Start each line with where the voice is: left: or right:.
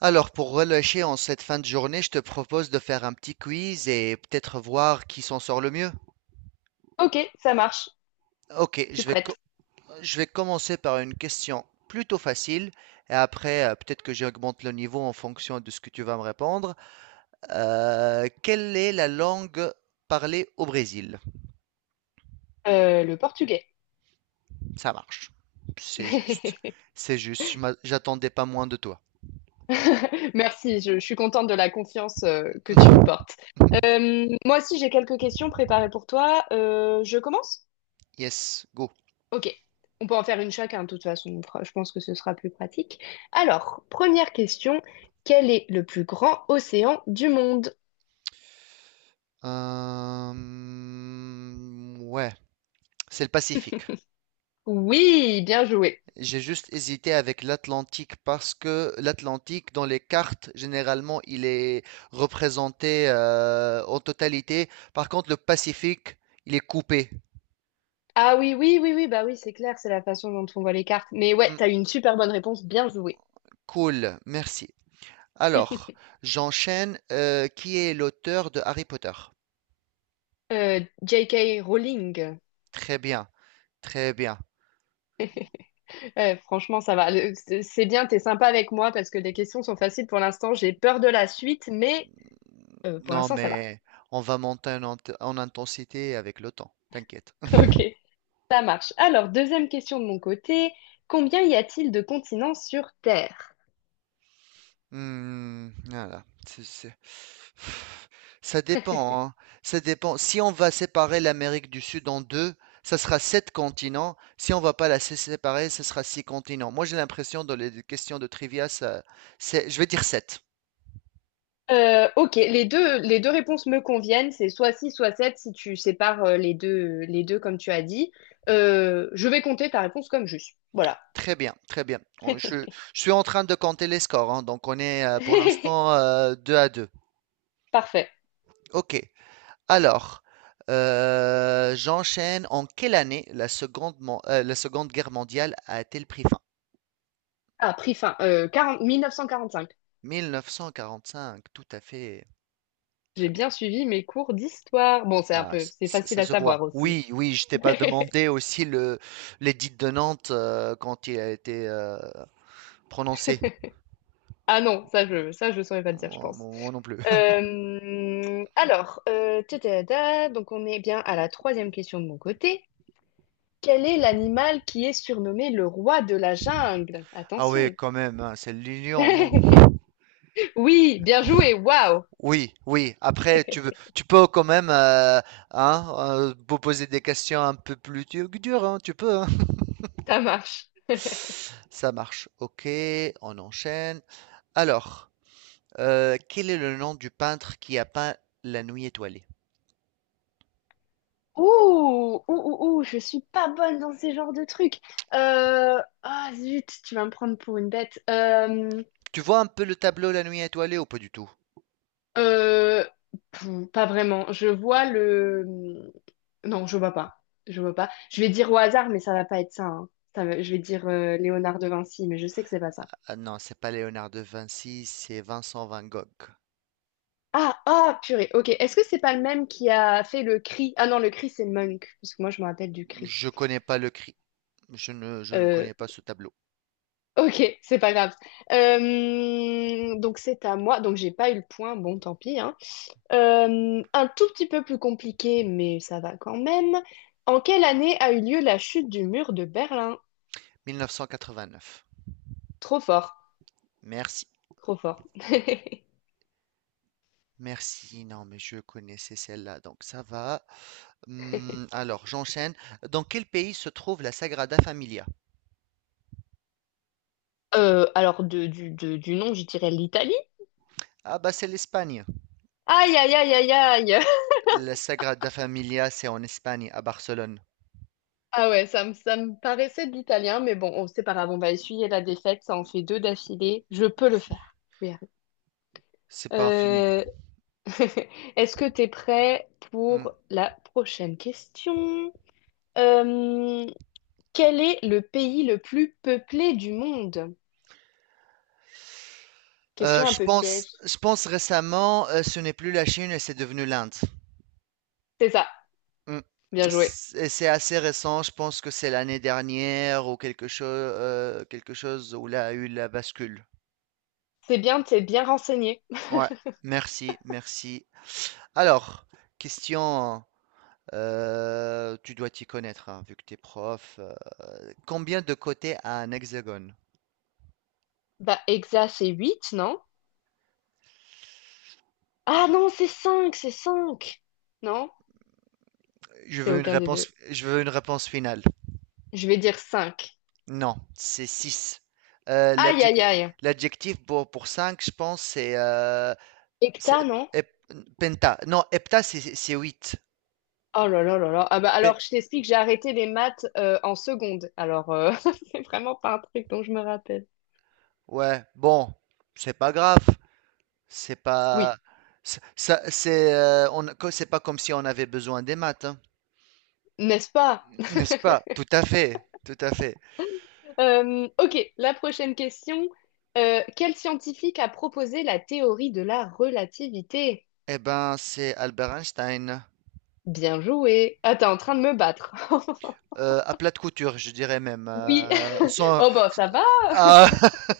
right: Alors, pour relâcher en cette fin de journée, je te propose de faire un petit quiz et peut-être voir qui s'en sort le mieux.
left: Ok, ça marche,
right: Ok,
left: je suis prête.
right: je vais commencer par une question plutôt facile et après, peut-être que j'augmente le niveau en fonction de ce que tu vas me répondre. Quelle est la langue parlée au Brésil?
left: Le portugais.
right: Ça marche. C'est juste. C'est juste. J'attendais pas moins de toi.
left: Merci, je suis contente de la confiance que tu me portes. Moi aussi, j'ai quelques questions préparées pour toi. Je commence?
right: Yes, go.
left: Ok, on peut en faire une chacun, de toute façon. Je pense que ce sera plus pratique. Alors, première question, quel est le plus grand océan du monde?
right: Euh, ouais, c'est le Pacifique.
left: Oui, bien joué.
right: J'ai juste hésité avec l'Atlantique parce que l'Atlantique, dans les cartes, généralement, il est représenté en totalité. Par contre, le Pacifique, il est coupé.
left: Ah oui, oui, oui, oui, bah oui, c'est clair, c'est la façon dont on voit les cartes. Mais ouais,
right: Hmm,
left: t'as eu une super bonne réponse, bien joué.
right: cool, merci. Alors, j'enchaîne. Qui est l'auteur de Harry Potter?
left: J.K. Rowling.
right: Très bien, très bien.
left: Ouais, franchement, ça va. C'est bien, t'es sympa avec moi parce que les questions sont faciles pour l'instant. J'ai peur de la suite, mais pour
right: Non,
left: l'instant, ça va.
right: mais on va monter en intensité avec le temps, t'inquiète.
left: Ok, ça marche. Alors, deuxième question de mon côté. Combien y a-t-il de continents sur Terre?
right: Hmm, voilà. Ça dépend, hein. Ça dépend. Si on va séparer l'Amérique du Sud en deux, ça sera sept continents. Si on va pas la séparer, ce sera six continents. Moi, j'ai l'impression dans les questions de trivia, ça, c'est, je vais dire sept.
left: Ok, les deux réponses me conviennent. C'est soit 6, soit 7, si tu sépares les deux comme tu as dit. Je vais compter ta réponse comme juste. Voilà.
right: Très bien, très bien. On- Je, je suis en train de compter les scores, hein. Donc on est pour l'instant deux à deux.
left: Parfait.
right: Ok. Alors, j'enchaîne. En quelle année la Seconde Guerre mondiale a-t-elle pris fin?
left: Ah, prix fin. Euh, 40 1945.
right: 1945, tout à fait.
left: J'ai
right: Très bien.
left: bien suivi mes cours d'histoire. Bon, c'est un
right: Ah,
left: peu, c'est facile
right: ça
left: à
right: se voit.
left: savoir aussi.
right: Oui, oui, je t'ai pas demandé aussi le l'édit de Nantes quand il a été prononcé.
left: Ah non, ça je saurais pas te dire, je
right: Moi,
left: pense.
right: moi non plus.
left: Donc on est bien à la troisième question de mon côté. Quel est l'animal qui est surnommé le roi de la jungle?
right: Ah oui,
left: Attention.
right: quand même, hein, c'est l'Union, non?
left: Oui, bien joué. Waouh,
right: Oui, oui. Après, tu peux quand même hein, vous poser des questions un peu plus dures, hein, tu peux, hein.
left: ça marche.
right: Ça marche. Ok, on enchaîne. Alors, quel est le nom du peintre qui a peint La Nuit étoilée?
left: Ouh, ouh, ouh, ouh, je suis pas bonne dans ces genres de trucs. Ah zut, tu vas me prendre pour une bête.
right: Tu vois un peu le tableau La Nuit étoilée ou pas du tout?
left: Euh, Pas vraiment. Je vois le... Non, je vois pas. Je vois pas. Je vais dire au hasard, mais ça va pas être ça, hein. Je vais dire Léonard de Vinci, mais je sais que c'est pas ça.
right: Ah non, c'est pas Léonard de Vinci, c'est Vincent Van Gogh.
left: Ah, ah, purée. Ok. Est-ce que c'est pas le même qui a fait le cri? Ah non, le cri, c'est Monk. Parce que moi, je me rappelle du cri.
right: Je connais pas le cri. Je ne
left: Euh,
right: connais pas ce tableau.
left: ok, c'est pas grave. Donc c'est à moi. Donc j'ai pas eu le point. Bon, tant pis, hein. Un tout petit peu plus compliqué, mais ça va quand même. En quelle année a eu lieu la chute du mur de Berlin?
right: 1989.
left: Trop fort,
right: Merci.
left: trop fort.
right: Merci. Non, mais je connaissais celle-là, donc ça va. Alors, j'enchaîne. Dans quel pays se trouve la Sagrada Familia?
left: Du nom, je dirais l'Italie.
right: Ah bah c'est l'Espagne.
left: Aïe, aïe, aïe, aïe, aïe.
right: La Sagrada Familia, c'est en Espagne, à Barcelone.
left: Ah ouais, ça me paraissait de l'italien, mais bon, c'est pas grave, on va essuyer la défaite, ça en fait deux d'affilée. Je peux le faire. Je vais y arriver.
right: C'est pas fini.
left: Euh, Est-ce que t'es prêt
right: Hum.
left: pour la prochaine question? Euh, Quel est le pays le plus peuplé du monde? Question un
right: Je
left: peu
right: pense,
left: piège.
right: je pense récemment, ce n'est plus la Chine, et c'est devenu l'Inde.
left: C'est ça,
right: Mmh.
left: bien joué.
right: C'est assez récent, je pense que c'est l'année dernière ou quelque chose où il a eu la bascule.
left: C'est bien, t'es bien renseigné.
right: Ouais, merci, merci. Alors, question, tu dois t'y connaître, hein, vu que t'es prof, combien de côtés a un hexagone?
left: Bah, Hexa, c'est 8, non? Ah non, c'est 5, c'est cinq. Non,
right: Je
left: c'est
right: veux une
left: aucun des deux.
right: réponse je veux une réponse finale.
left: Je vais dire 5.
right: Non, c'est 6.
left: Aïe, aïe, aïe.
right: L'adjectif pour 5, je pense, c'est
left: Hecta, non?
right: hep penta. Non, hepta, c'est 8.
left: Oh là là là là. Ah bah alors, je t'explique, j'ai arrêté les maths en seconde. Alors, c'est vraiment pas un truc dont je me rappelle.
right: Ouais, bon, c'est pas grave, c'est pas,
left: Oui,
right: c'est- ça, c'est, on, co- c'est pas comme si on avait besoin des maths, hein,
left: n'est-ce pas?
right: n'est-ce pas? Tout à fait, tout à fait.
left: Ok, la prochaine question. Quel scientifique a proposé la théorie de la relativité?
right: Eh ben, c'est Albert Einstein,
left: Bien joué. Ah, t'es en train de me battre.
right: à plate couture, je dirais même.
left: Oui. Oh, bon, ça va.
right: Ah,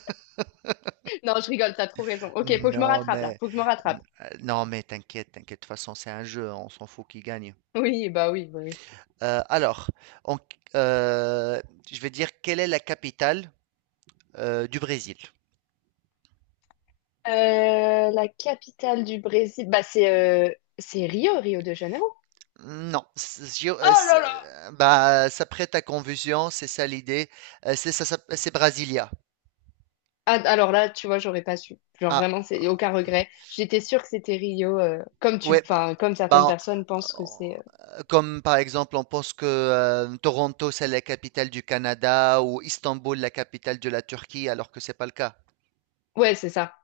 left: Non, je rigole, t'as trop raison. Ok, faut que je me
right: non
left: rattrape là.
right: mais,
left: Faut que je me rattrape.
right: non mais, t'inquiète, t'inquiète. De toute façon, c'est un jeu, on s'en fout qui gagne.
left: Oui, bah oui, oui, oui.
right: Alors, en- euh, je vais dire quelle est la capitale du Brésil?
left: La capitale du Brésil, bah euh, c'est Rio de Janeiro.
right: Non,
left: Oh là là!
right: bah, ça prête à confusion, c'est ça l'idée. C'est ça, c'est Brasilia.
left: Ah, alors là, tu vois, j'aurais pas su. Genre
right: Ah,
left: vraiment, c'est aucun regret. J'étais sûre que c'était Rio,
right: ouais,
left: enfin, comme certaines
right: bah,
left: personnes pensent que c'est.
right: comme par exemple, on pense que Toronto, c'est la capitale du Canada ou Istanbul, la capitale de la Turquie, alors que c'est pas le cas.
left: Ouais, c'est ça,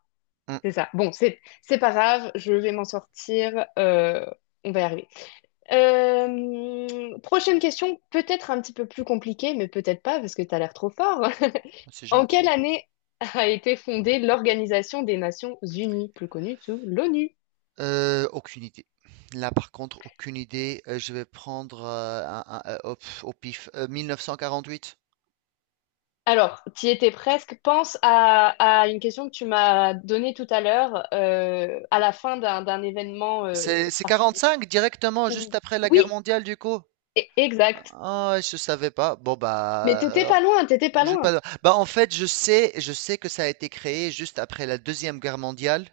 right: Hum,
left: c'est ça. Bon, c'est pas grave, je vais m'en sortir, on va y arriver. Prochaine question, peut-être un petit peu plus compliquée, mais peut-être pas parce que t'as l'air trop fort.
right: c'est
left: En quelle
right: gentil.
left: année a été fondée l'Organisation des Nations Unies, plus connue sous l'ONU?
right: Aucune idée. Là, par contre, aucune idée. Je vais prendre au pif. 1948.
left: Alors, tu étais presque. Pense à une question que tu m'as donnée tout à l'heure, à la fin d'un événement
right: C'est
left: particulier.
right: cinq directement juste après la guerre
left: Oui,
right: mondiale du coup?
left: exact.
right: Ah, je savais pas. Bon
left: Mais
right: bah,
left: t'étais pas loin, t'étais pas
right: j'ai
left: loin.
right: pas. Bah en fait, je sais que ça a été créé juste après la Deuxième Guerre mondiale,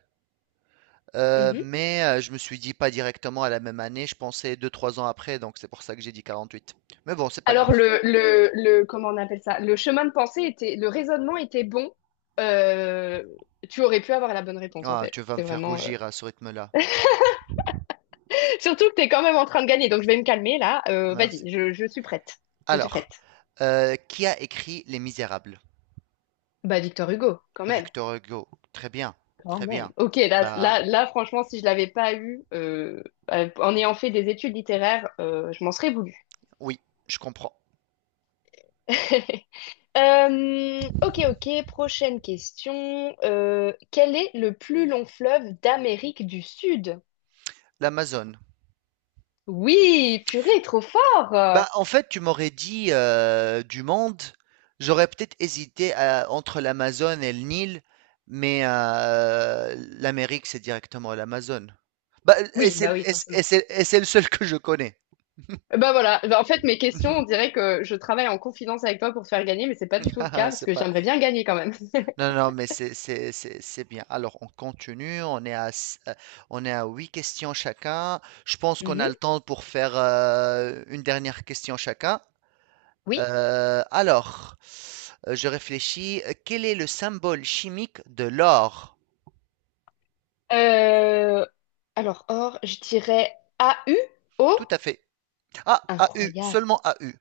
right: mais je me suis dit pas directement à la même année. Je pensais deux trois ans après, donc c'est pour ça que j'ai dit quarante-huit. Mais bon, c'est pas grave.
left: Alors le comment on appelle ça? Le chemin de pensée était, le raisonnement était bon. Euh, Tu aurais pu avoir la bonne réponse en
right: Ah, tu
left: fait.
right: vas me
left: C'est
right: faire
left: vraiment.
right: rougir à ce rythme-là.
left: Surtout que t'es quand même en train de gagner, donc je vais me calmer là.
right: Ah, merci.
left: Vas-y, je suis prête. Je suis
right: Alors,
left: prête.
right: qui a écrit Les Misérables?
left: Bah Victor Hugo, quand même.
right: Victor Hugo. Très bien,
left: Quand
right: très
left: même.
right: bien.
left: Ok, là,
right: Bah
left: là, là, franchement, si je l'avais pas eu, en ayant fait des études littéraires, je m'en serais voulu.
right: oui, je comprends.
left: Ok, ok, prochaine question. Quel est le plus long fleuve d'Amérique du Sud?
right: L'Amazone.
left: Oui, purée, trop fort.
right: Bah, en fait, tu m'aurais dit, du monde, j'aurais peut-être hésité à entre l'Amazone et le Nil, mais, l'Amérique, c'est directement l'Amazone. Bah, et
left: Oui, bah
right: c'est
left: oui,
right: et c'est
left: forcément.
right: et c'est et c'est le seul que je connais.
left: Bah voilà. Bah, en fait mes questions, on dirait que je travaille en confidence avec toi pour te faire gagner, mais c'est pas du tout le cas
right: Haha,
left: parce
right: C'est
left: que
right: pas
left: j'aimerais bien gagner quand même.
right: non, non, mais c'est bien. Alors on continue, on est à 8 questions chacun. Je pense qu'on a
left: Mhm.
right: le temps pour faire, une dernière question chacun.
left: Oui.
right: Alors, je réfléchis. Quel est le symbole chimique de l'or?
left: Euh, Alors or, je dirais AU. O.
right: Tout à fait. Ah, AU,
left: Incroyable.
right: seulement AU.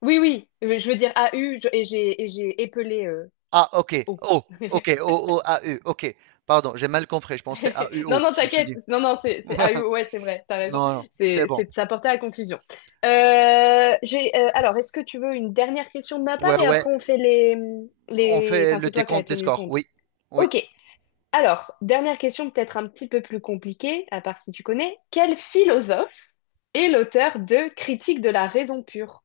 left: Oui, oui, je veux dire AU et j'ai épelé
right: Ah, ok.
left: O.
right: Oh, ok. O oh, AU. Ok. Pardon, j'ai mal compris. Je pensais
left: Non,
right: AUO.
left: non,
right: Je me suis
left: t'inquiète.
right: dit.
left: Non, non, ah, oui, ouais, c'est vrai, t'as raison.
right: Non, non, c'est
left: C'est,
right: bon.
left: c'est de s'apporter à la conclusion. Alors, est-ce que tu veux une dernière question de ma part
right: Ouais,
left: et
right: ouais.
left: après on fait
right: On fait
left: enfin,
right: le
left: c'est toi qui as
right: décompte des
left: tenu
right: scores.
left: compte.
right: Oui, oui.
left: Ok. Alors, dernière question peut-être un petit peu plus compliquée, à part si tu connais. Quel philosophe est l'auteur de Critique de la raison pure?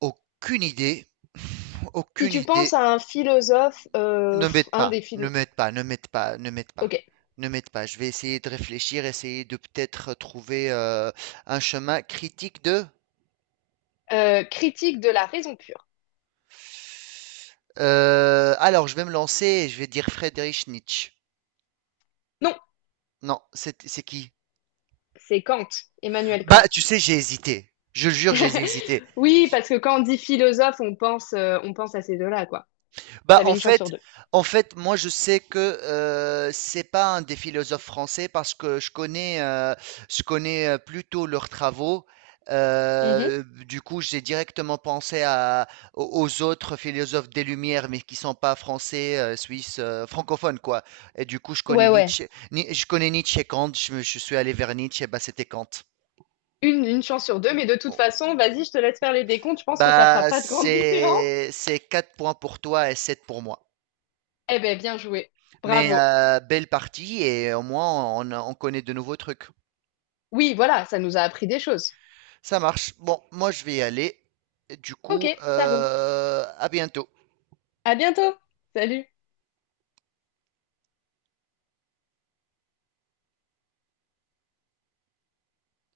right: Aucune idée.
left: Si
right: Aucune
left: tu penses
right: idée.
left: à un philosophe,
right: Ne m'aide
left: un
right: pas,
left: des philo...
right: ne m'aide pas, ne m'aide pas, ne m'aide pas,
left: Ok.
right: ne m'aide pas. Je vais essayer de réfléchir, essayer de peut-être trouver un chemin critique de.
left: Critique de la raison pure.
right: Alors, je vais me lancer et je vais dire Friedrich Nietzsche.
left: Non,
right: Non, c'est qui?
left: c'est Kant, Emmanuel
right: Bah,
left: Kant.
right: tu sais, j'ai hésité. Je le jure, j'ai hésité.
left: Oui, parce que quand on dit philosophe, on pense à ces deux-là, quoi.
right: Bah,
left: T'avais
right: en
left: une chance sur
right: fait
left: deux.
right: en fait, moi, je sais que c'est pas un des philosophes français parce que je connais plutôt leurs travaux.
left: Mhm.
right: Du coup, j'ai directement pensé à, aux aux autres philosophes des Lumières, mais qui sont pas français, suisses, francophones, quoi. Et du coup, je connais
left: Ouais, ouais.
right: Nietzsche, Ni- je connais Nietzsche et Kant. Je suis allé vers Nietzsche, et bah, c'était Kant.
left: Une chance sur deux, mais de toute façon, vas-y, je te laisse faire les décomptes, je pense que ça fera
right: Bah,
left: pas de grande différence.
right: c'est 4 points pour toi et 7 pour moi.
left: Eh ben, bien joué.
right: Mais
left: Bravo.
right: belle partie et au moins on connaît de nouveaux trucs.
left: Oui, voilà, ça nous a appris des choses.
right: Ça marche. Bon, moi je vais y aller. Du
left: Ok,
right: coup,
left: ça roule.
right: à bientôt.
left: À bientôt. Salut.